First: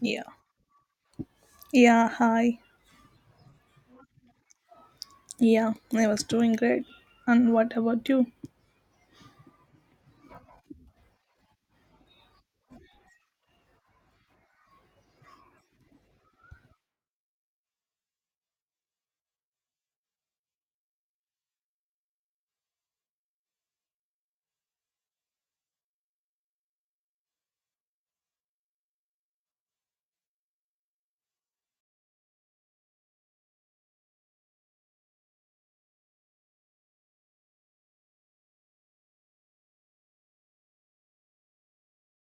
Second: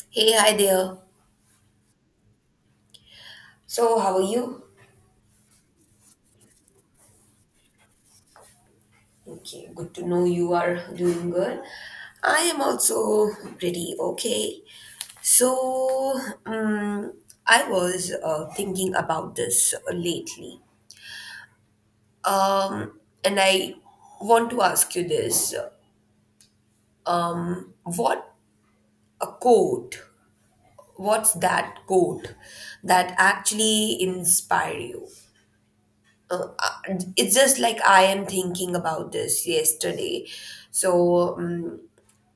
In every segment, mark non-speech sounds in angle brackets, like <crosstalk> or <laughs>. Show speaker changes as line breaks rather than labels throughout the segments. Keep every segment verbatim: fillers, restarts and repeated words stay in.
Yeah.
Hey, hi there.
Yeah, hi.
So, how are you?
Yeah, I was doing great. And what about you?
Okay, good to know you are doing good. I am also pretty okay. So, um, I was uh, thinking about this lately. Um, and I want to ask you this. Um, what a quote, what's that quote that actually inspire you? uh, it's just like I am thinking about this yesterday. So um,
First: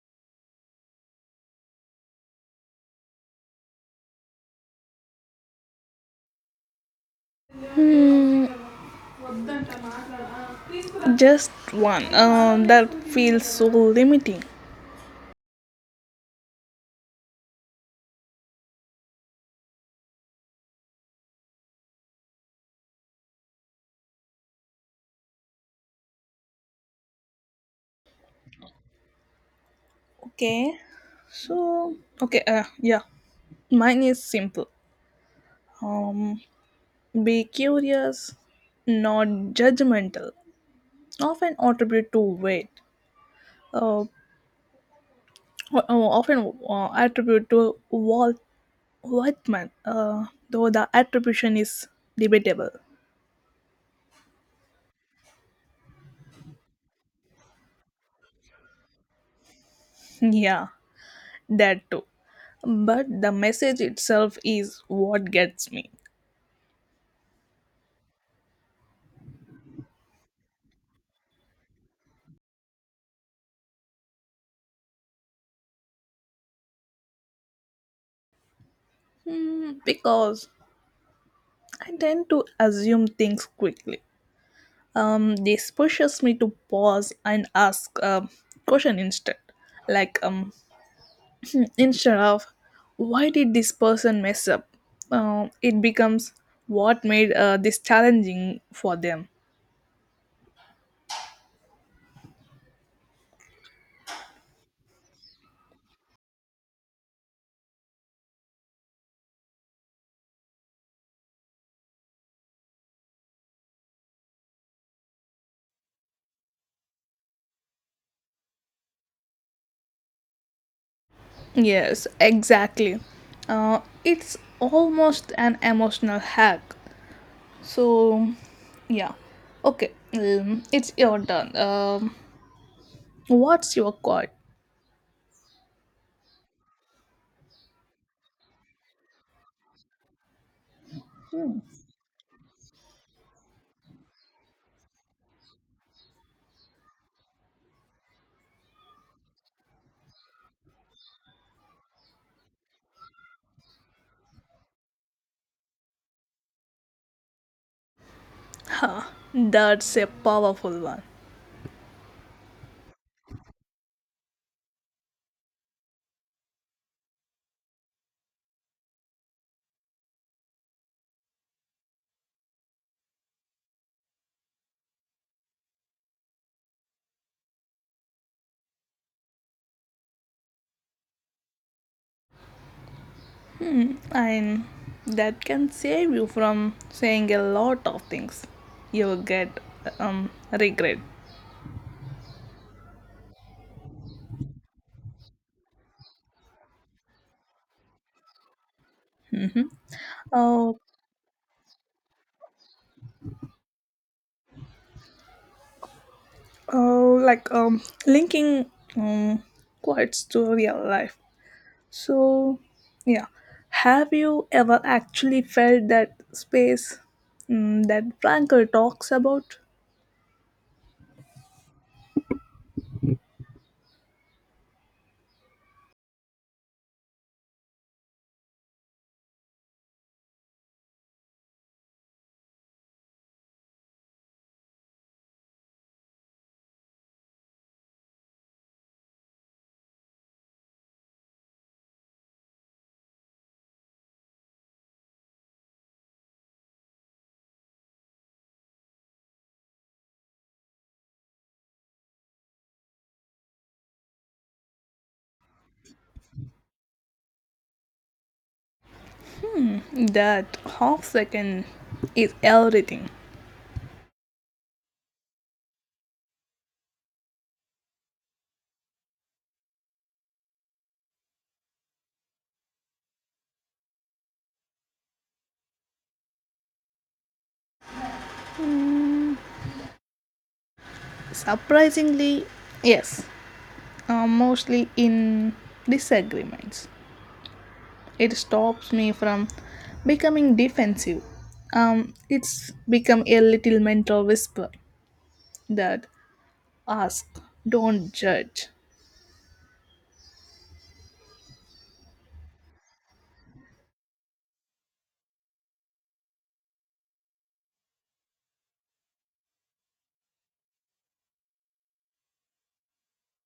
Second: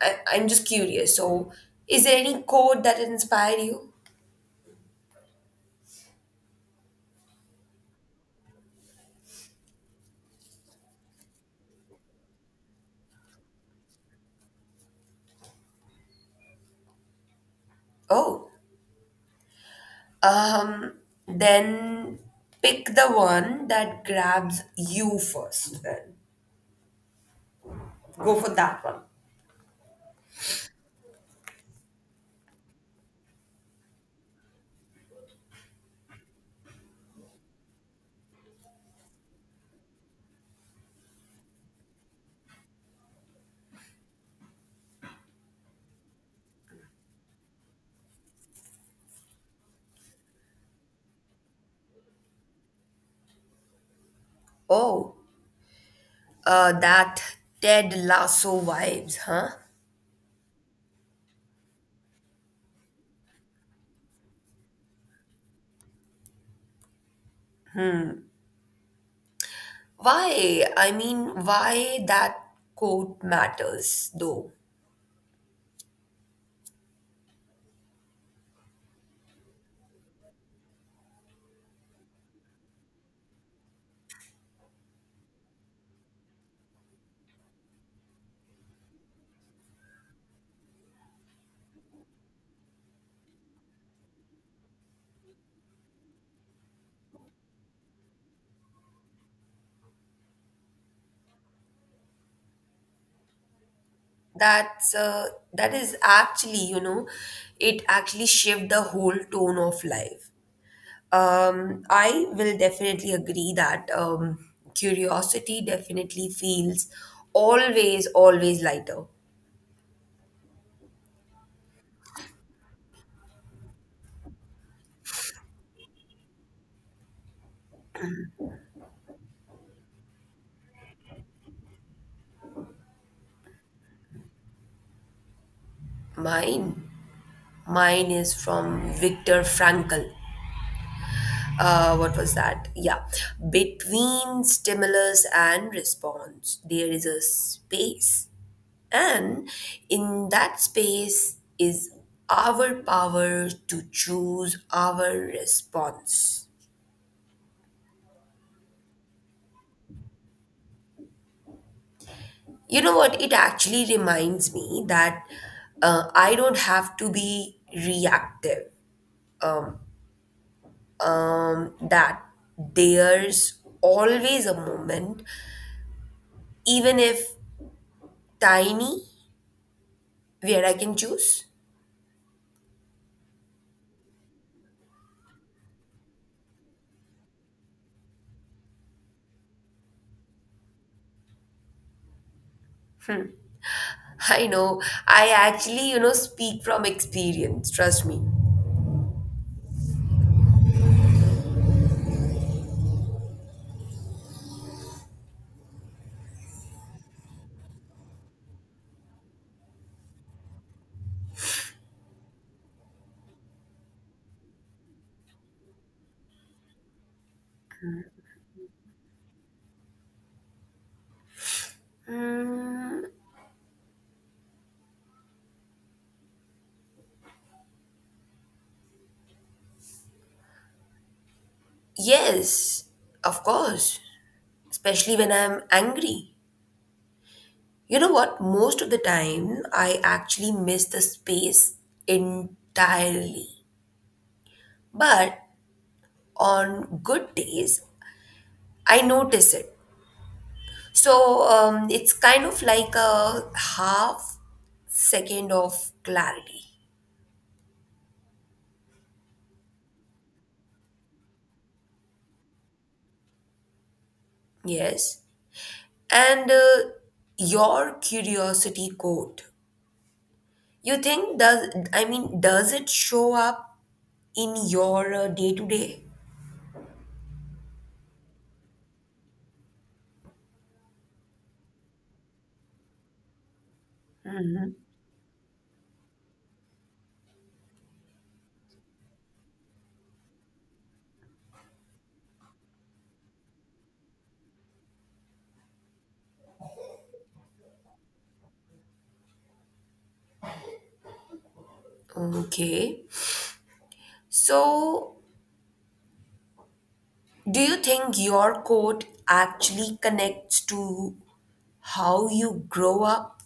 I, I'm just curious. So, is there any quote that inspired you?
Hmm, just one. Um, that feels so limiting.
Oh, um, then pick the one that grabs you first. Then go for that one.
Okay. So, okay, uh, yeah. Mine is simple. Um, be curious, not judgmental. Often attribute to weight. Uh, o- often uh, attribute to Walt Whitman, uh, though the attribution is debatable.
Oh, uh, that Ted Lasso vibes, huh?
Yeah. That too. But the message itself is what gets me.
Why? I mean, why that quote matters though?
Hmm, because I tend to assume things quickly. Um, this pushes me to pause and ask a question instead. Like, um, instead of why did this person mess up, uh, it becomes what made uh, this challenging for them.
that's uh, that is actually, you know, it actually shift the whole tone of life. um I will definitely agree that um curiosity definitely feels always always lighter.
Yes, exactly. Uh, it's almost an emotional hack. So, yeah. Okay, um, it's your turn. Um, what's your card?
Mine mine is from Viktor Frankl. Uh what was that? Yeah, between stimulus and response there is a space. And in that space is our power to choose our response.
Huh, that's a powerful one.
You know what? It actually reminds me that uh, I don't have to be reactive. Um, that there's always a moment, even if tiny, where I can choose.
And that can save you from saying a lot of things you'll get um, regret.
<laughs> I know, I actually, you know, speak from experience, trust me.
Oh, oh, like um, linking um, quotes to real life. So, yeah. Have you ever actually felt that space mm, that Frankel talks about?
Yes, of course, especially when I'm angry. You know what? Most of the time, I actually miss the space entirely. But on good days, I notice it. So um, it's kind of like a half second of clarity.
Hmm, That half second is everything.
Yes. And uh, your curiosity code. You think does, I mean, does it show up in your uh, day to day?
Hmm, Surprisingly, yes, uh, mostly in disagreements. It stops me from becoming defensive. Um, it's become a little mental whisper that asks, don't judge.
Okay. So do you think your code actually connects to how you grow up?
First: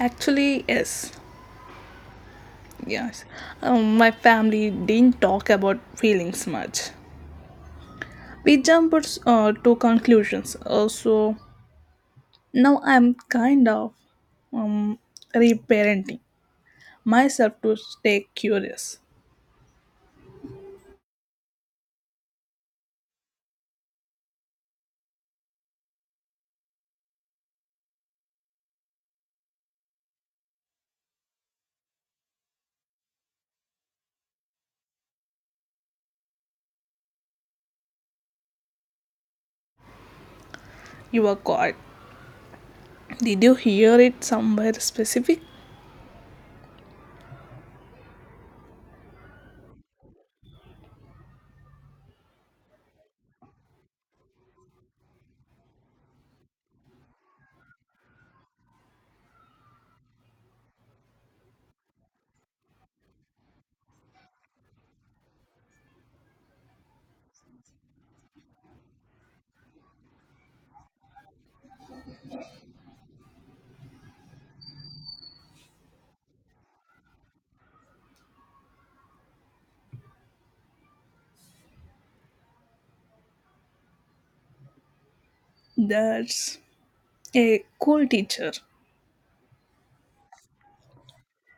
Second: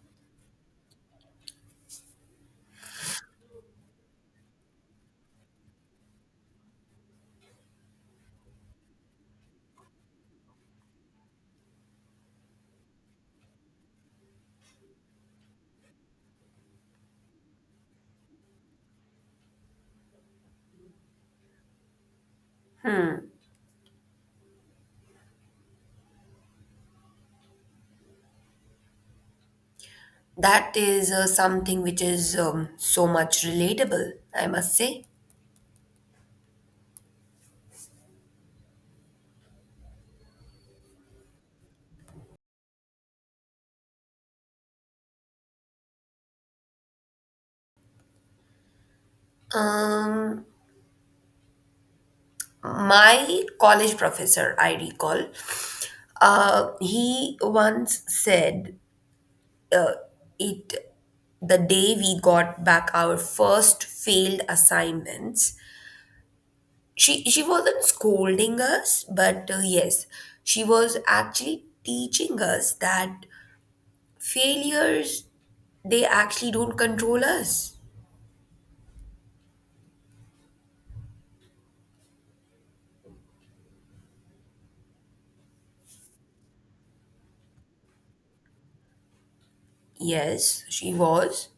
Actually, yes, yes. Um, my family didn't talk about feelings much. We jumped uh, to conclusions. Also, now I'm kind of um, reparenting myself to stay curious.
That is uh, something which is um, so much relatable, I must say.
You were caught. Did you hear it somewhere specific?
Um, my college professor, I recall, uh, he once said it the day we got back our first failed assignments. She she wasn't scolding us, but uh, yes, she was actually teaching us that failures, they actually don't control us.
That's a cool teacher.
Yes, she was.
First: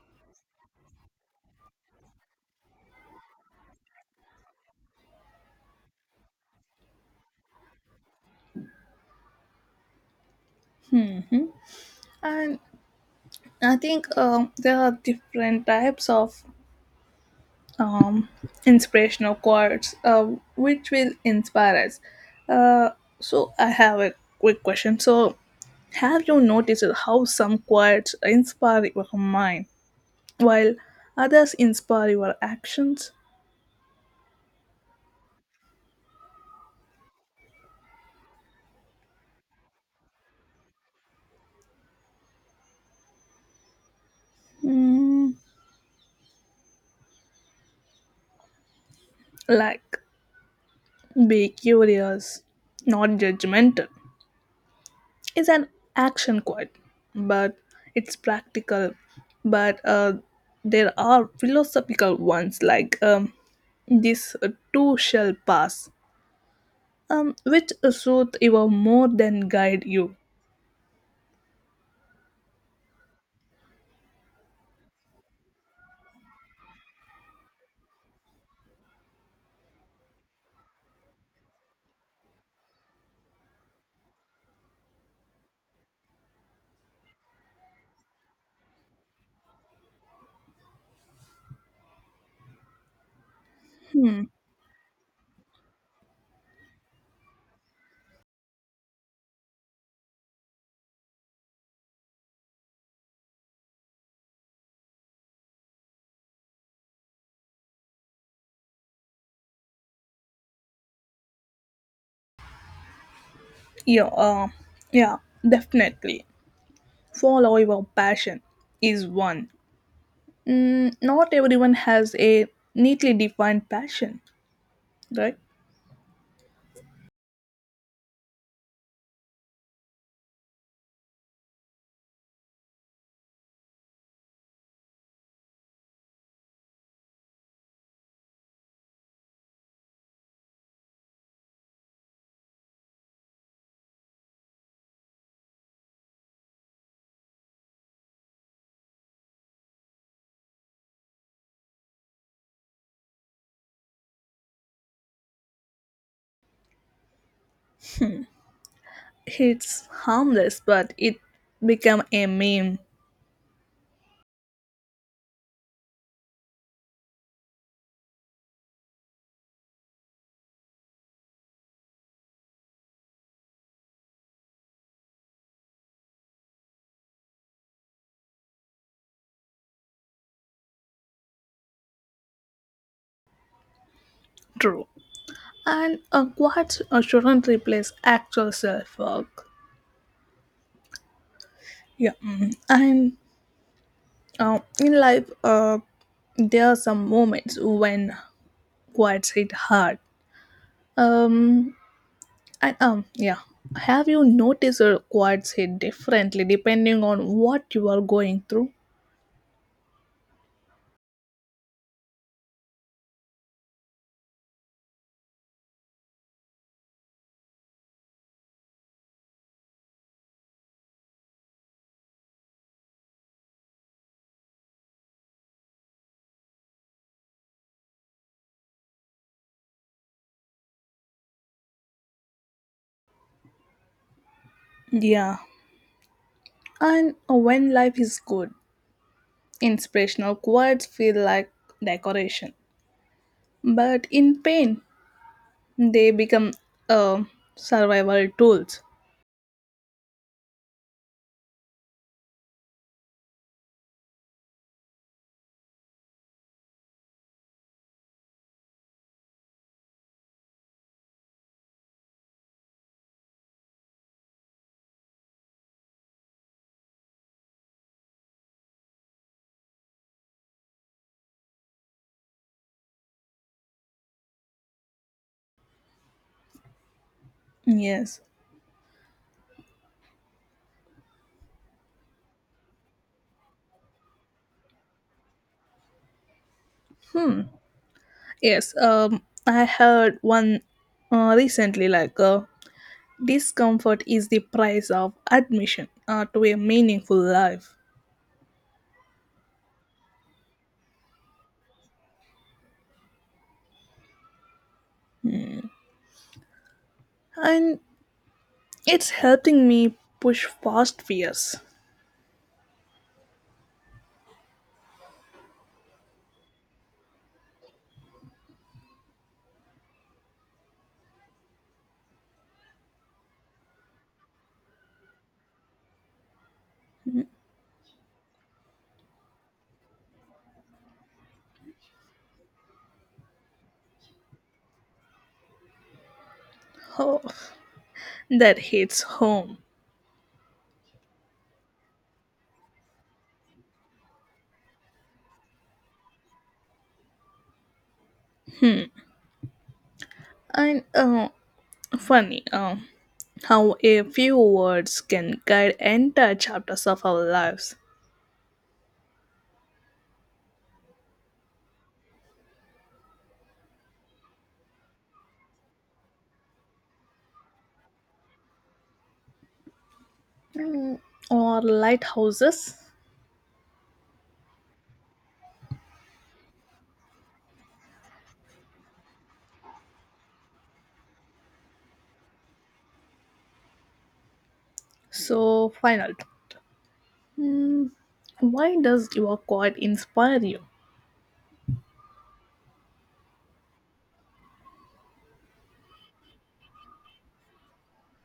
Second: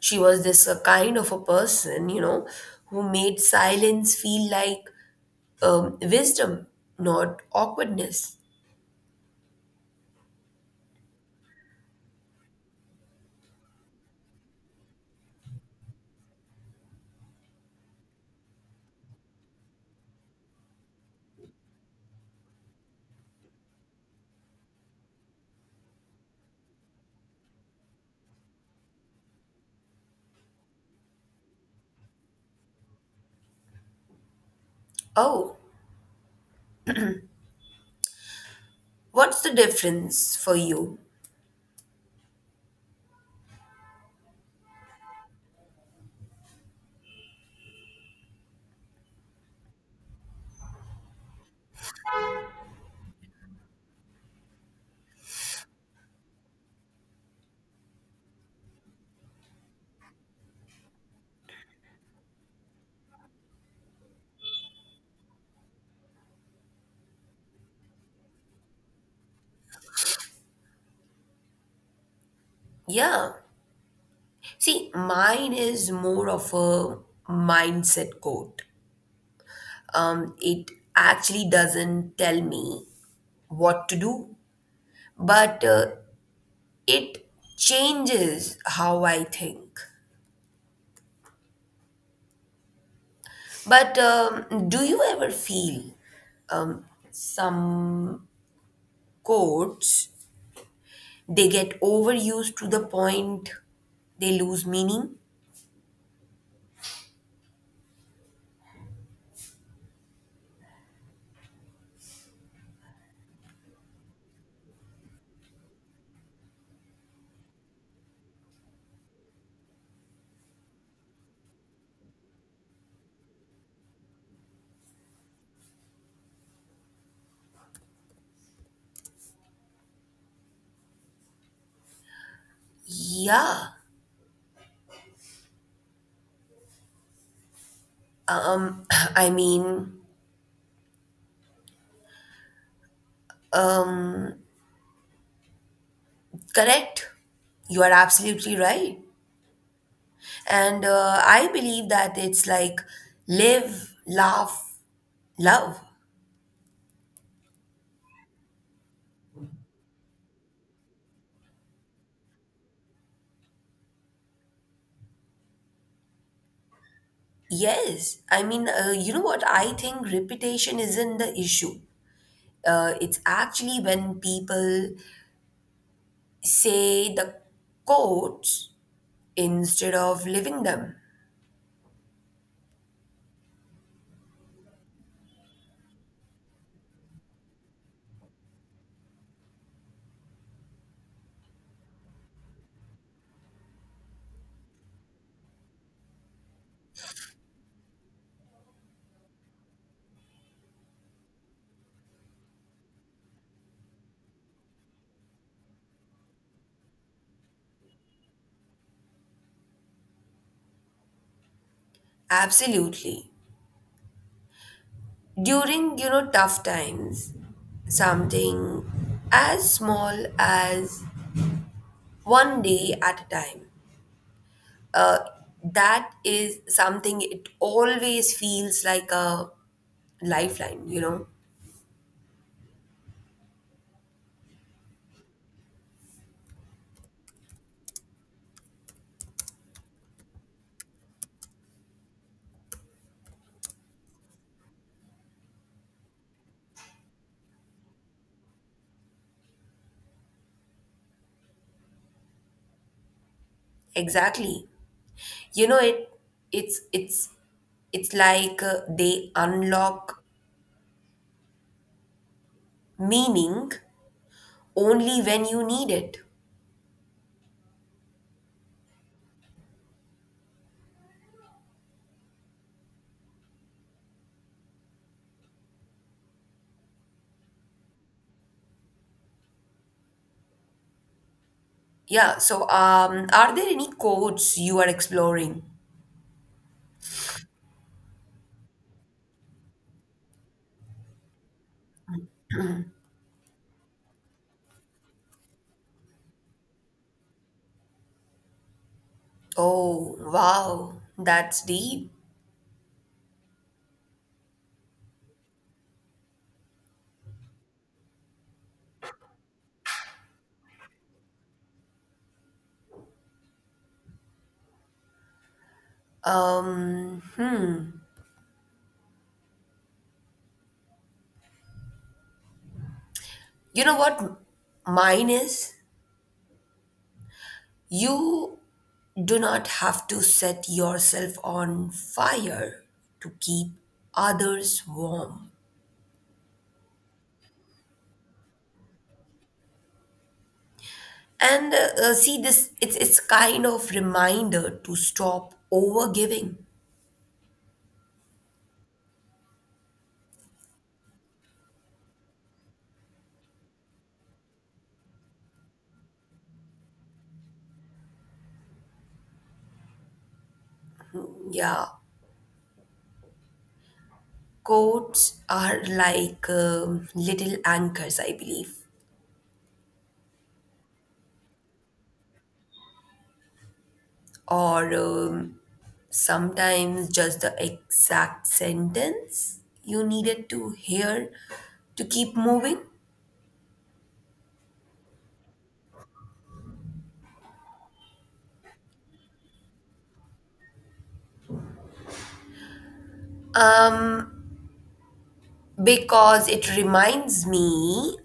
She was this uh, kind of a person, you know, who made silence feel like um, wisdom, not awkwardness.
And I think um, there are different types of um, inspirational quotes uh, which will inspire us. uh, so I have a quick question. So have you noticed how some quotes inspire your mind while others inspire your actions.
Oh, what's the difference for you?
Mm, like, be curious, not judgmental. It's an action quote, but it's practical. But uh, there are philosophical ones like um, this uh, too shall pass, um, which soothe you more than guide you.
Yeah, see mine is more of a mindset quote. Um, it actually doesn't tell me what to do, but uh, it changes how I think. But um, do you ever feel some quotes they get overused to the point they lose meaning?
Yeah, uh, yeah, definitely. Follow your passion is one. Mm, not everyone has a neatly defined passion, right?
Yeah. Um, <clears throat> I mean, correct. You are absolutely right. And uh, I believe that it's like live, laugh, love.
It's harmless, but it become a meme.
Yes. I mean, uh, you know what? I think repetition isn't the issue. Uh, it's actually when people say the quotes instead of living them.
True. And a quite uh, shouldn't replace actual self-work. Yeah, mhm. And uh, in life, uh, there are some moments when quads hit hard. Um, and um, yeah. Have you noticed your quads hit differently depending on what you are going through?
Absolutely. During, you know, tough times, something as small as one day at a time. Uh, that is something it always feels like a lifeline, you know.
Yeah, and when life is good, inspirational quotes feel like decoration. But in pain, they become uh, survival tools.
Exactly. You know it, it's it's it's like uh, they unlock meaning only when you need it.
Yes.
Yeah, so um, are there any codes you are exploring?
Hmm. Yes. Um, I heard one uh, recently like uh, discomfort is the price of admission uh, to a meaningful life.
Oh, wow, that's deep.
And it's helping me push past fears.
Um, you know what mine is? You do not have to set yourself on fire to keep others warm.
Oh, that hits home.
And uh, uh, see this, it's it's kind of reminder to stop overgiving.
And uh, funny uh, how a few words can guide entire chapters of our lives.
Mm, yeah, quotes are like um, little anchors, I believe,
Mm, or lighthouses.
or um, sometimes just the exact sentence you needed to hear to keep moving.
So, final. Mm, why does your quote inspire you?
Because it reminds me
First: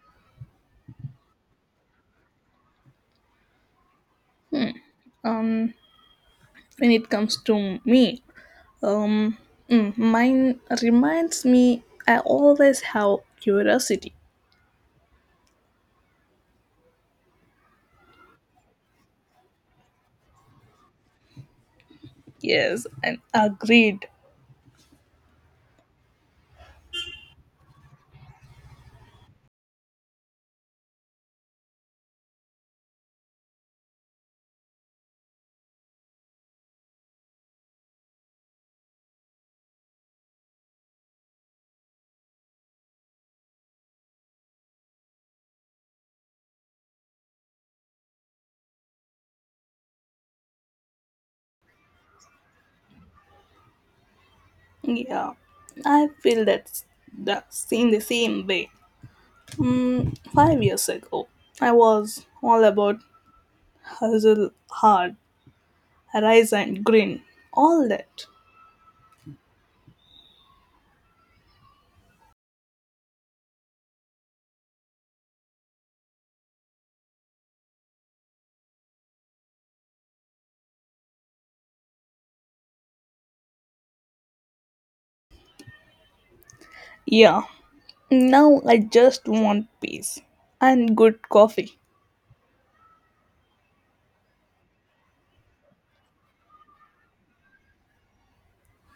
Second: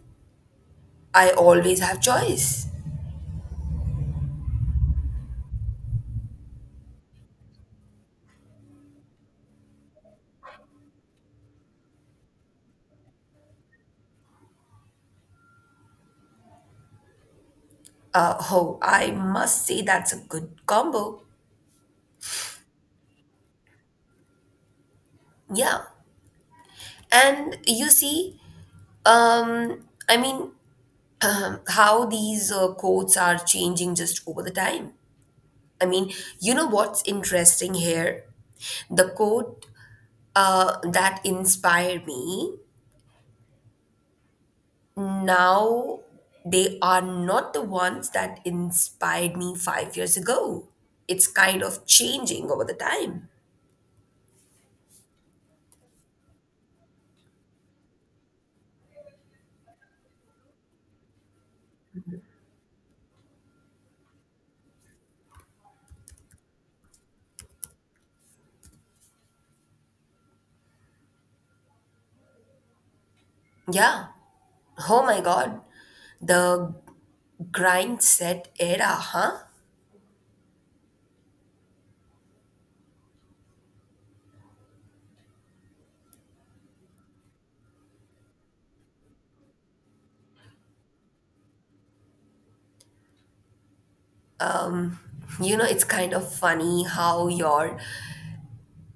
I always have choice.
Um, when it comes to me, um, mm, mine reminds me I always have curiosity.
Uh, oh, I must say that's a good combo.
Yes, and agreed.
Yeah. And you see, um, I mean, <clears throat> um, how these uh, quotes are changing just over the time. I mean, you know what's interesting here? The quote uh, that inspired me now, they are not the ones that inspired me five years ago. It's kind of changing over the time.
Yeah, I feel that's the same the same way. Mm, five years ago, I was all about hustle hard, rise and grin, all that.
Yeah. Oh my God. The grind set era, huh?
Yeah, now I just want peace and good coffee.
You know, it's kind of funny how your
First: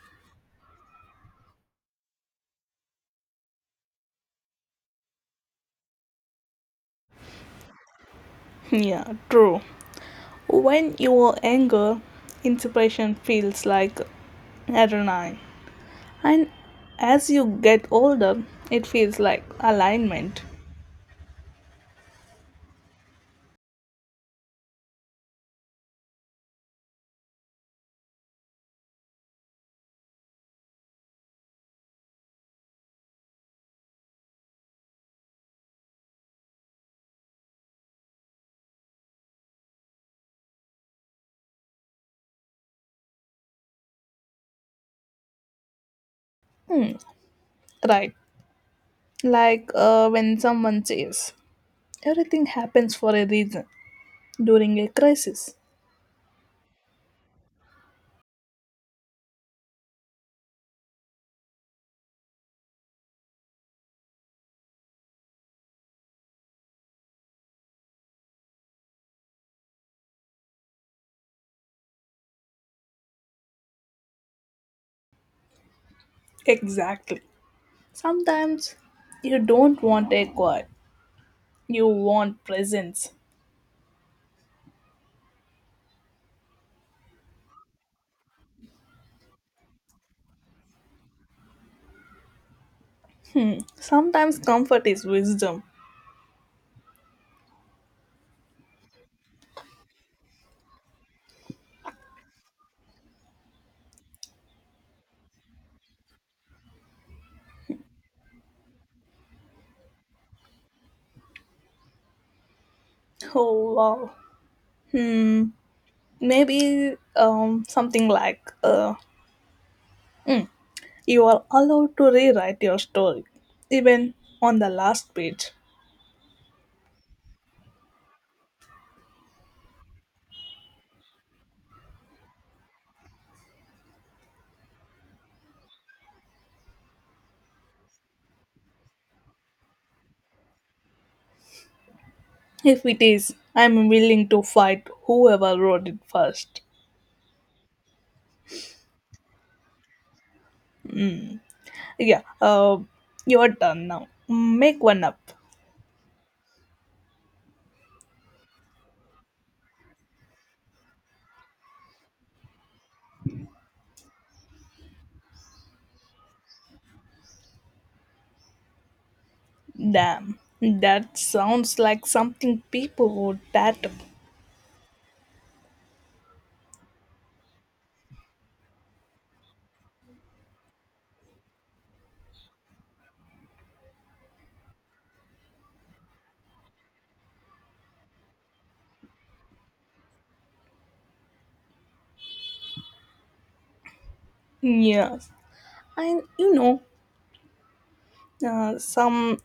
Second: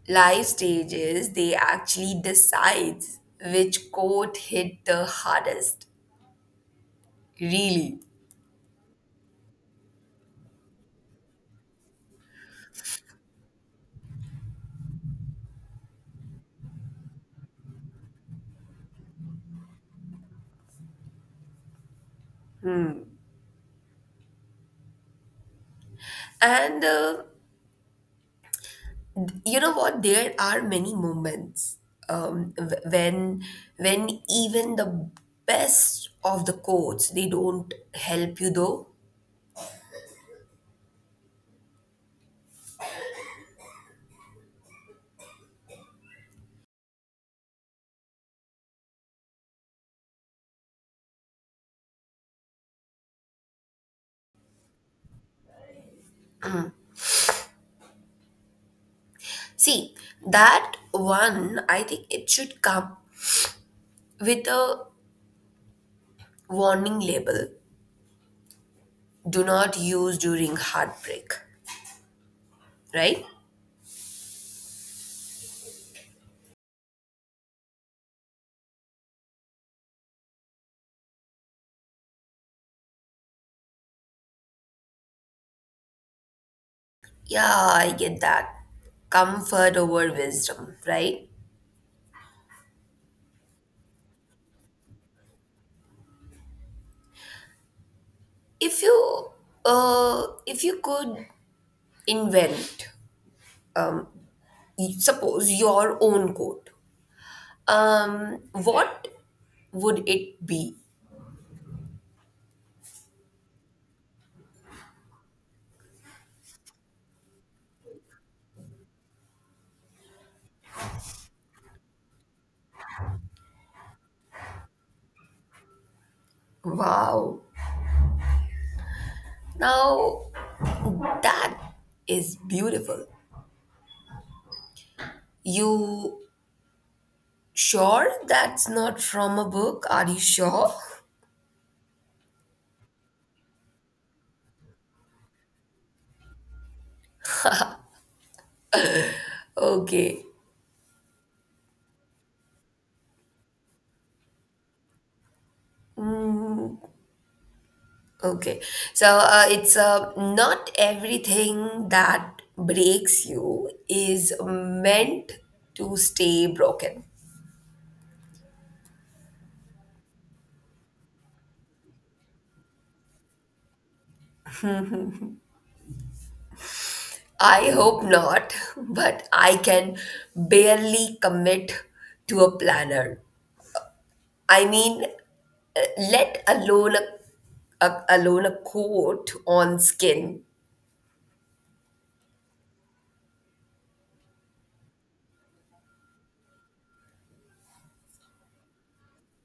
life stages, they actually decides which quote hit the hardest. Really.
Yeah, true. When you are younger, inspiration feels like adrenaline, and as you get older, it feels like alignment.
And uh, you know what? There are many moments um, wh- when when even the best of the codes they don't help you though.
Hmm, right. Like uh, when someone says, everything happens for a reason during a crisis.
See that one. I think it should come with a warning label. Do not use during heartbreak. Right?
Exactly. Sometimes you don't want a quiet, you want presence.
Yeah, I get that. Comfort over wisdom. Right?
Sometimes comfort is wisdom.
If you uh, if you could invent, suppose, your own coat, um what would it be?
Oh wow. Hmm. Maybe um something like uh you are allowed to rewrite your story, even on the last page.
Wow, now that is beautiful. You sure that's not from a book? Are you sure?
If it is, I'm willing to fight whoever wrote it first.
Okay.
Hmm. Yeah. Uh, you're done now. Make one up.
Okay, so uh, it's uh, not everything that breaks you is meant to stay broken.
Damn, that sounds like something people would tattoo.
I hope not, but I can barely commit to a planner. I mean, uh, let alone a, a alone a coat on skin.
Yes, and you know, uh, some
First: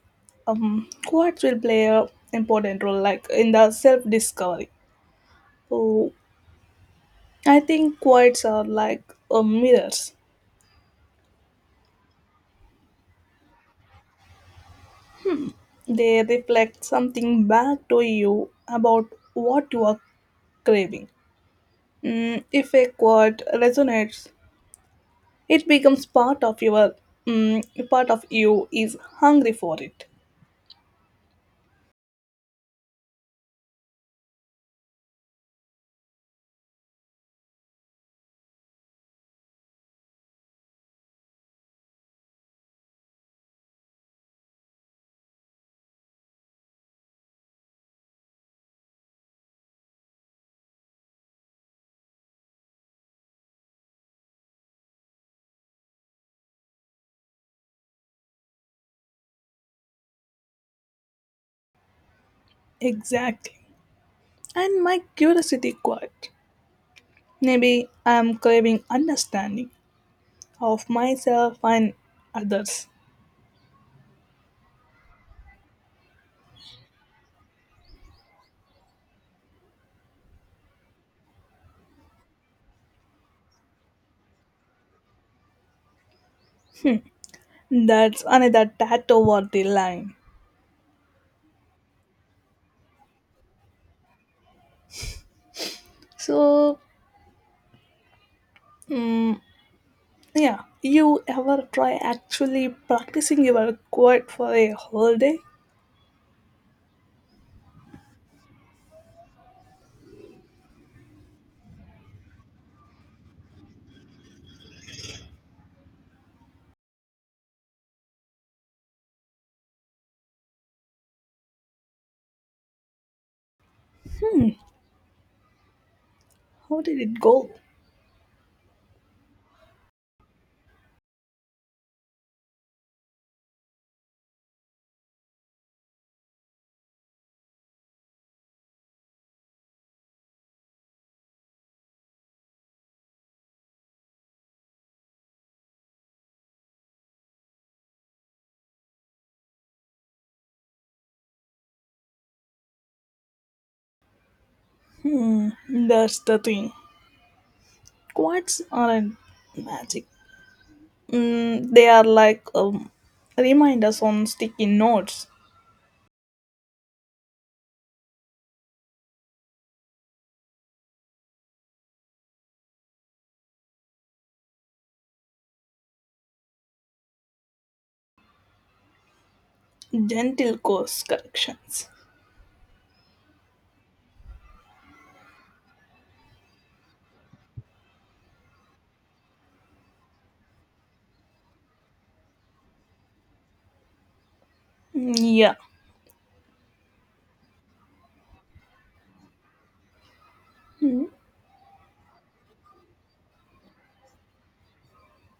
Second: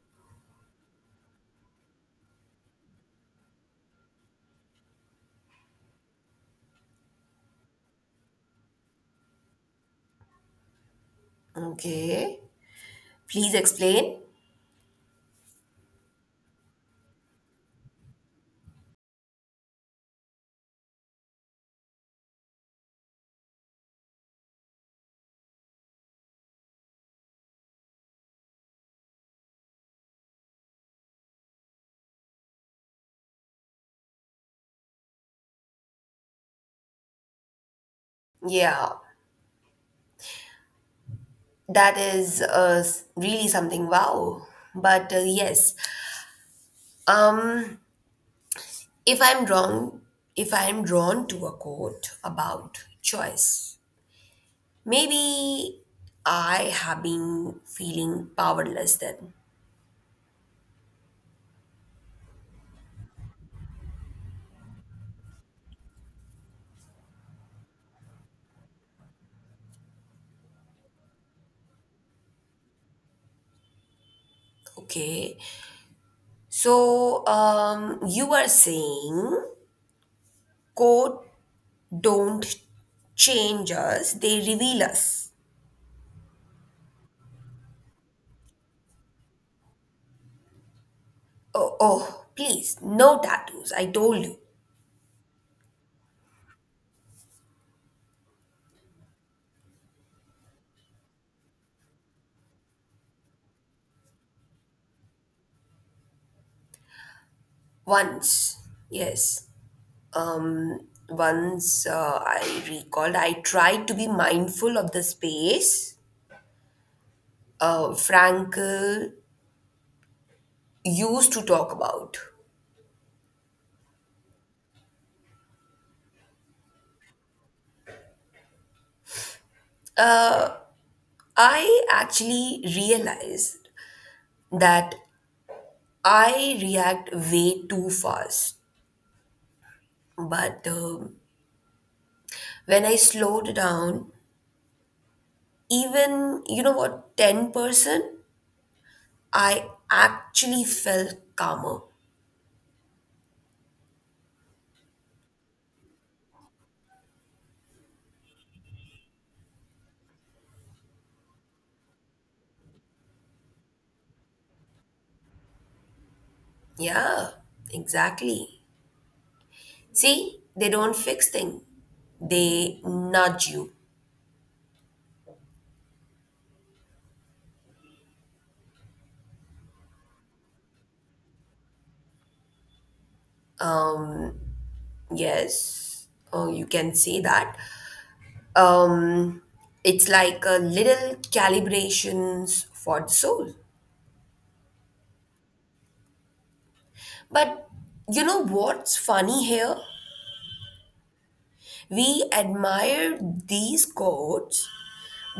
um, quartz will play a important role, like in the self-discovery. So I think quartz are like uh, mirrors.
Okay, please explain.
They reflect something back to you about what you are craving. Mm, if a quote resonates, it becomes part of your mm, part of you is hungry for it.
Yeah, that is uh, s- really something. Wow. But uh, yes, um, if I'm wrong, if I'm drawn to a quote about choice, maybe I have been feeling powerless then.
Exactly. And my curiosity quite. Maybe I am craving understanding of myself and others.
Okay. So, um, you are saying code don't change us, they reveal us.
That's another tattoo or the line.
Oh, oh, please, no tattoos. I told you
So, mm, yeah, you ever try actually practicing your quote for a whole day?
once. Yes. Um, Once uh, I recalled, I tried to be mindful of the space uh, Frankel used to talk about.
Hmm, how did it go?
I actually realized that I react way too fast. But um, when I slowed down, even, you know what, ten percent, I actually felt calmer.
Hmm, that's the thing. Quads aren't magic. Mm, they are like um, reminders on sticky notes.
Yeah, exactly. See, they don't fix things, they nudge you.
Gentle course corrections.
Um, yes, oh, you can say that. Um, it's like a little calibrations for the soul.
Mm, yeah.
But you know what's funny here?
Hmm.
We admire these codes,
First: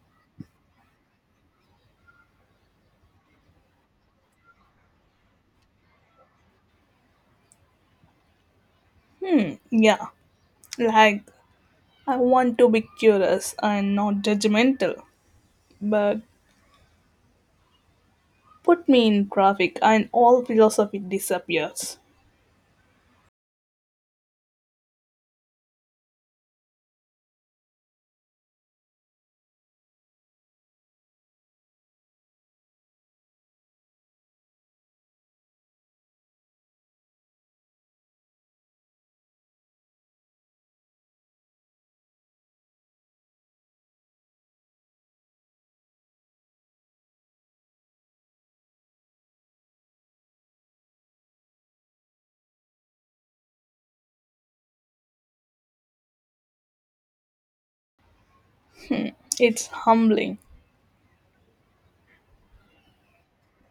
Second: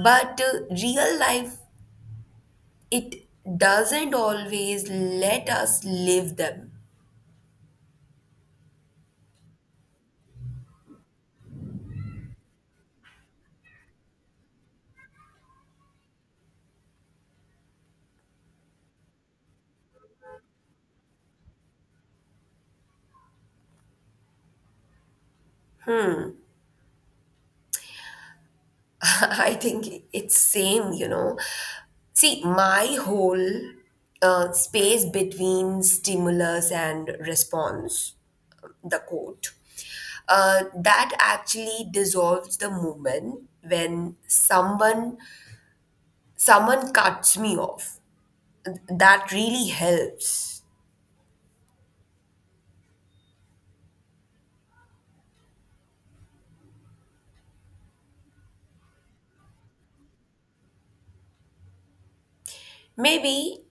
but uh, real life, it doesn't always let us live them.
Yeah. Like, I want to be curious and not judgmental, but put me in traffic and all philosophy disappears.
<laughs> I think it's same, you know. See, my whole uh, space between stimulus and response, the quote, uh, that actually dissolves the moment when someone someone cuts me off, that really helps.
It's humbling.
Maybe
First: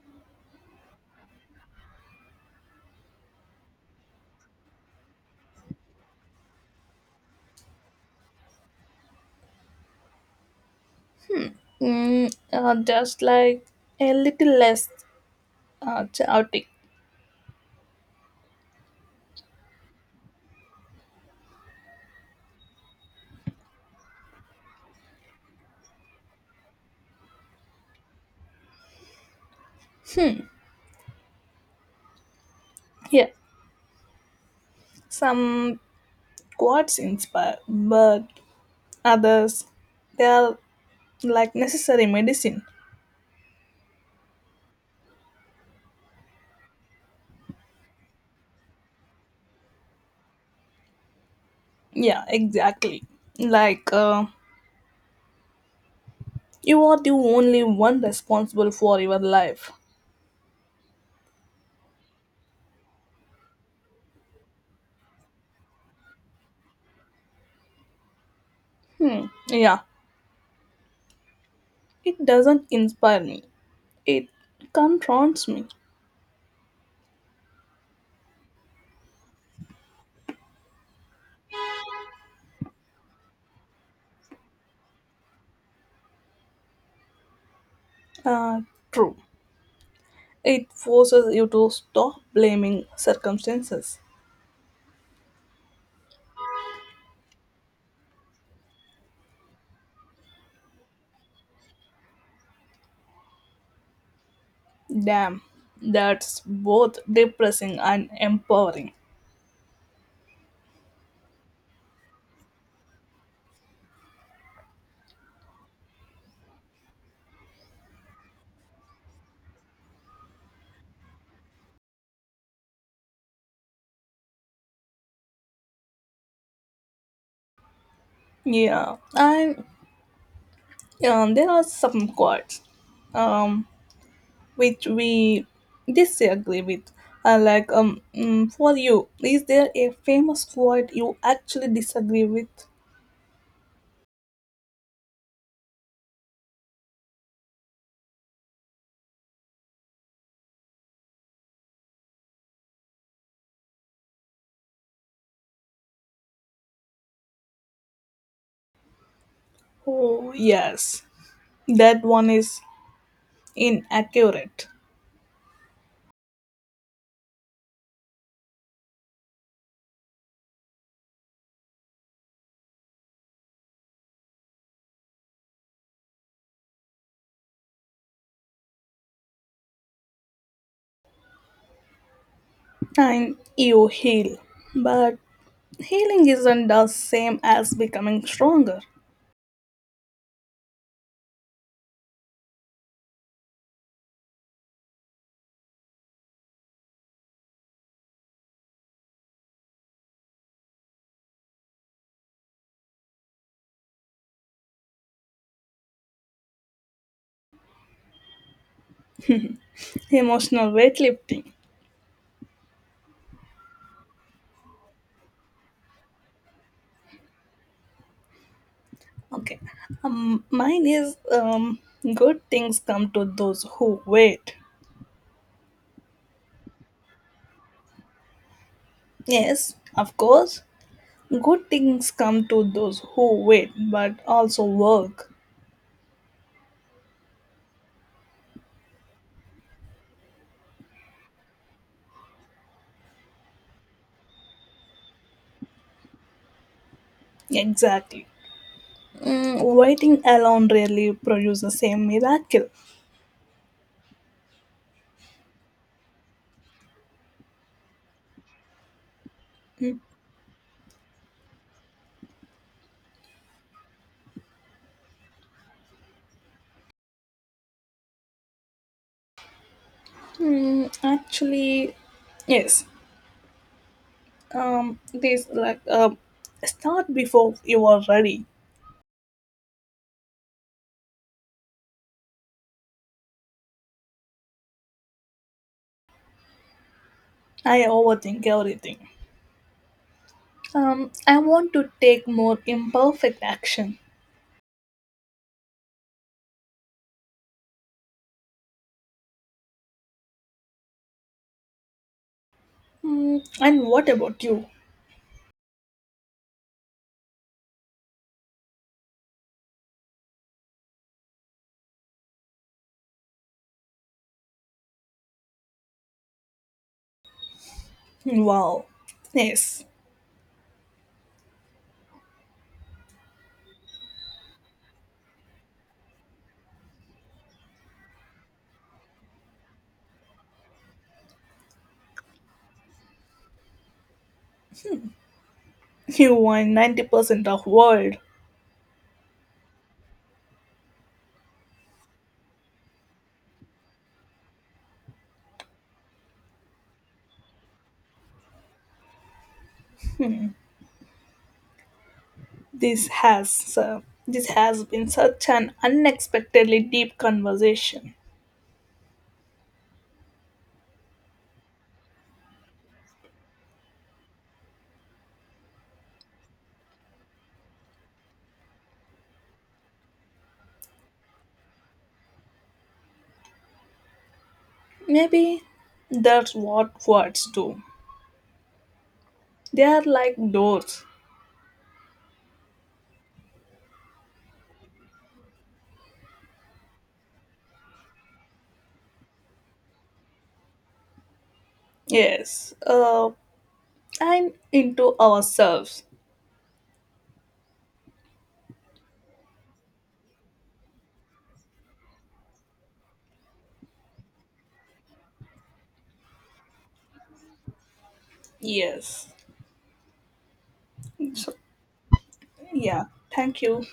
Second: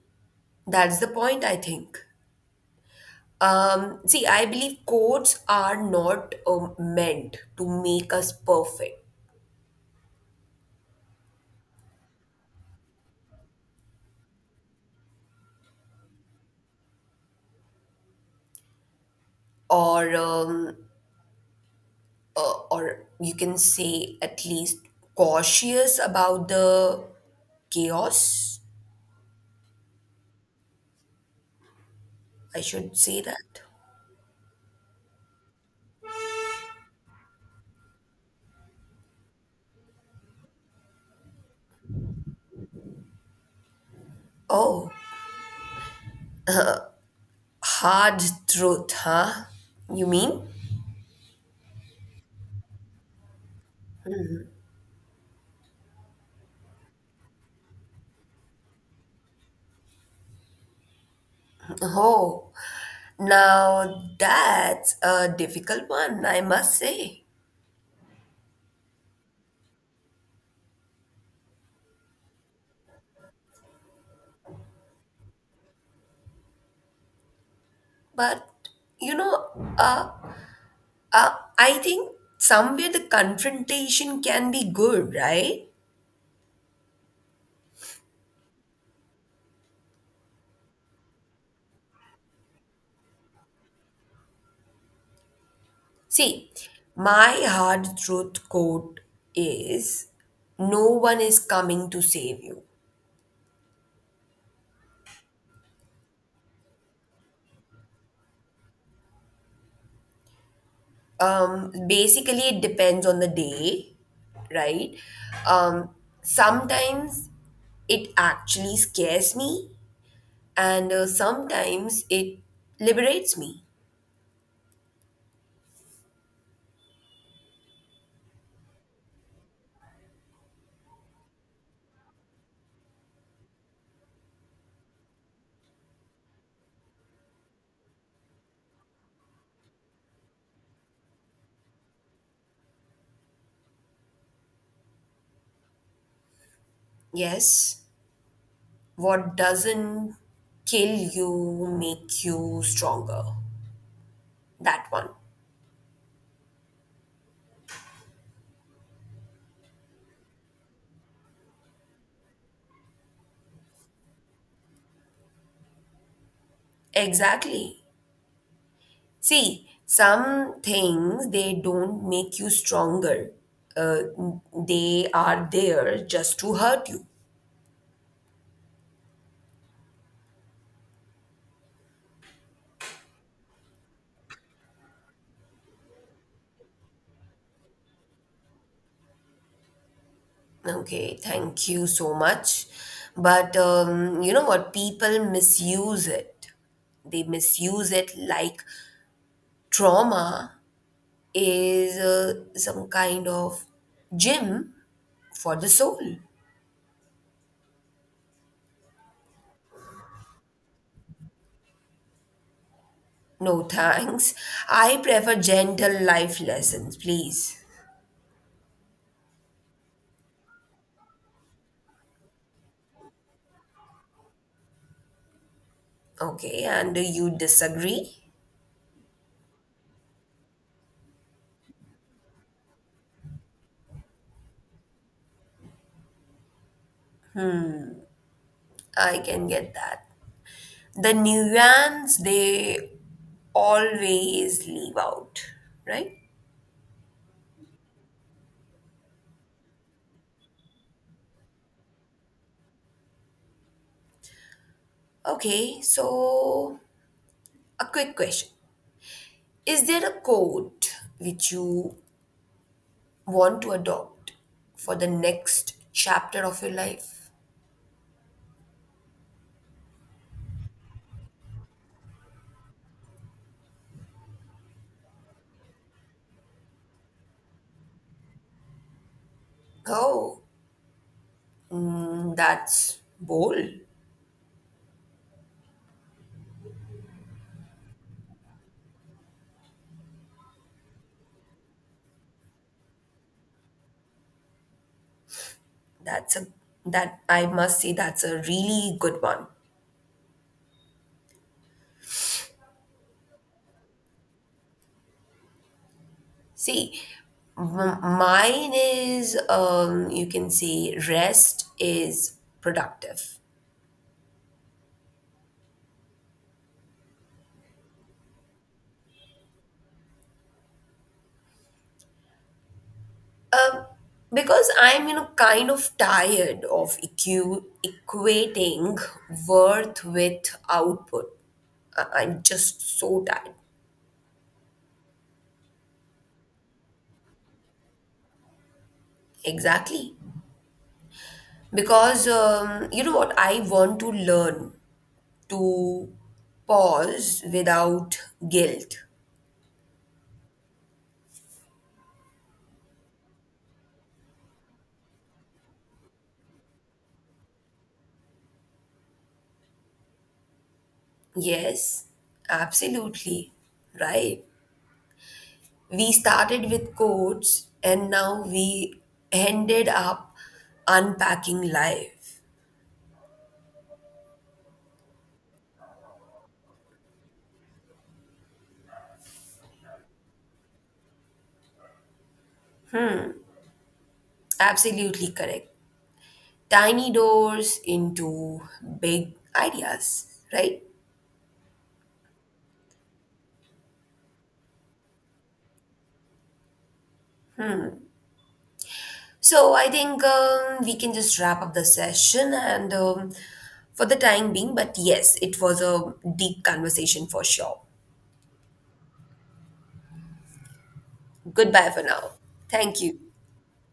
that's the point, I think. Um, see, I believe codes are not um, meant to make us perfect,
Mm, uh, just like a little less uh, chaotic.
or um, uh, or you can say at least cautious about the chaos. I should say
Yeah.
that.
Some quotes inspire, but others, they are like necessary medicine.
Oh, hard truth, huh? You mean?
Yeah, exactly. Like, uh, you are the only one responsible for your life.
Oh, now that's a difficult one, I must say.
Hmm. Yeah, it doesn't inspire me. It confronts me.
But you know, uh, uh, I think somewhere the confrontation can be good, right?
Uh, True. It forces you to stop blaming circumstances.
See, my hard truth quote is no one is coming to save you.
Damn, that's both depressing and empowering.
Um, basically, it depends on the day, right? Um, Sometimes it actually scares me, and uh, sometimes it liberates me.
Yeah, and um, there are some quotes. Um, which we disagree with. Uh, like, um, mm, for you, is there a famous quote you actually disagree with?
Yes. What doesn't kill you make you stronger. That one.
Oh, yes, that one is inaccurate.
Exactly. See, some things they don't make you stronger. Uh, they are there just to hurt you.
And you heal. But healing isn't the same as becoming stronger.
Okay, thank you so much. But um, you know what? People misuse it. They misuse it like trauma is uh, some kind of gym for the soul.
Emotional weightlifting.
No, thanks. I prefer gentle life lessons, please.
Okay, um, mine is um, good things come to those who wait.
Okay, and you disagree?
Yes, of course, good things come to those who wait but also work.
I can get that. The nuance they always leave out, right?
Exactly. Mm, waiting alone rarely produces the same miracle.
Okay, so a quick question. Is there a quote which you want to adopt for the next chapter of your life?
Hmm, actually, yes. Um, this like uh, start before you are ready.
Oh, mm, that's bold.
I overthink everything. Um, I want to take more imperfect action.
That's a, that I must say, that's a really good one.
Hmm, and what about you?
See, m- mine is, um, you can say rest is productive.
Wow. Yes,
Um, because I'm, you know, kind of tired of equ- equating worth with output. I, I'm just so tired.
<laughs> you are ninety percent of world.
Exactly. Because um, you know what? I want to learn to pause without guilt.
This has uh, this has been such an unexpectedly deep conversation.
Yes, absolutely. Right. We started with quotes and now we ended up unpacking life.
Maybe that's what words do. They are like doors.
Absolutely correct. Tiny doors into big ideas, right?
Yes. Uh, and into ourselves.
So I think um, we can just wrap up the session and um, for the time being, but yes, it was a deep conversation for sure.
Yes. So,
Goodbye for now. Thank
yeah.
you.
Thank you.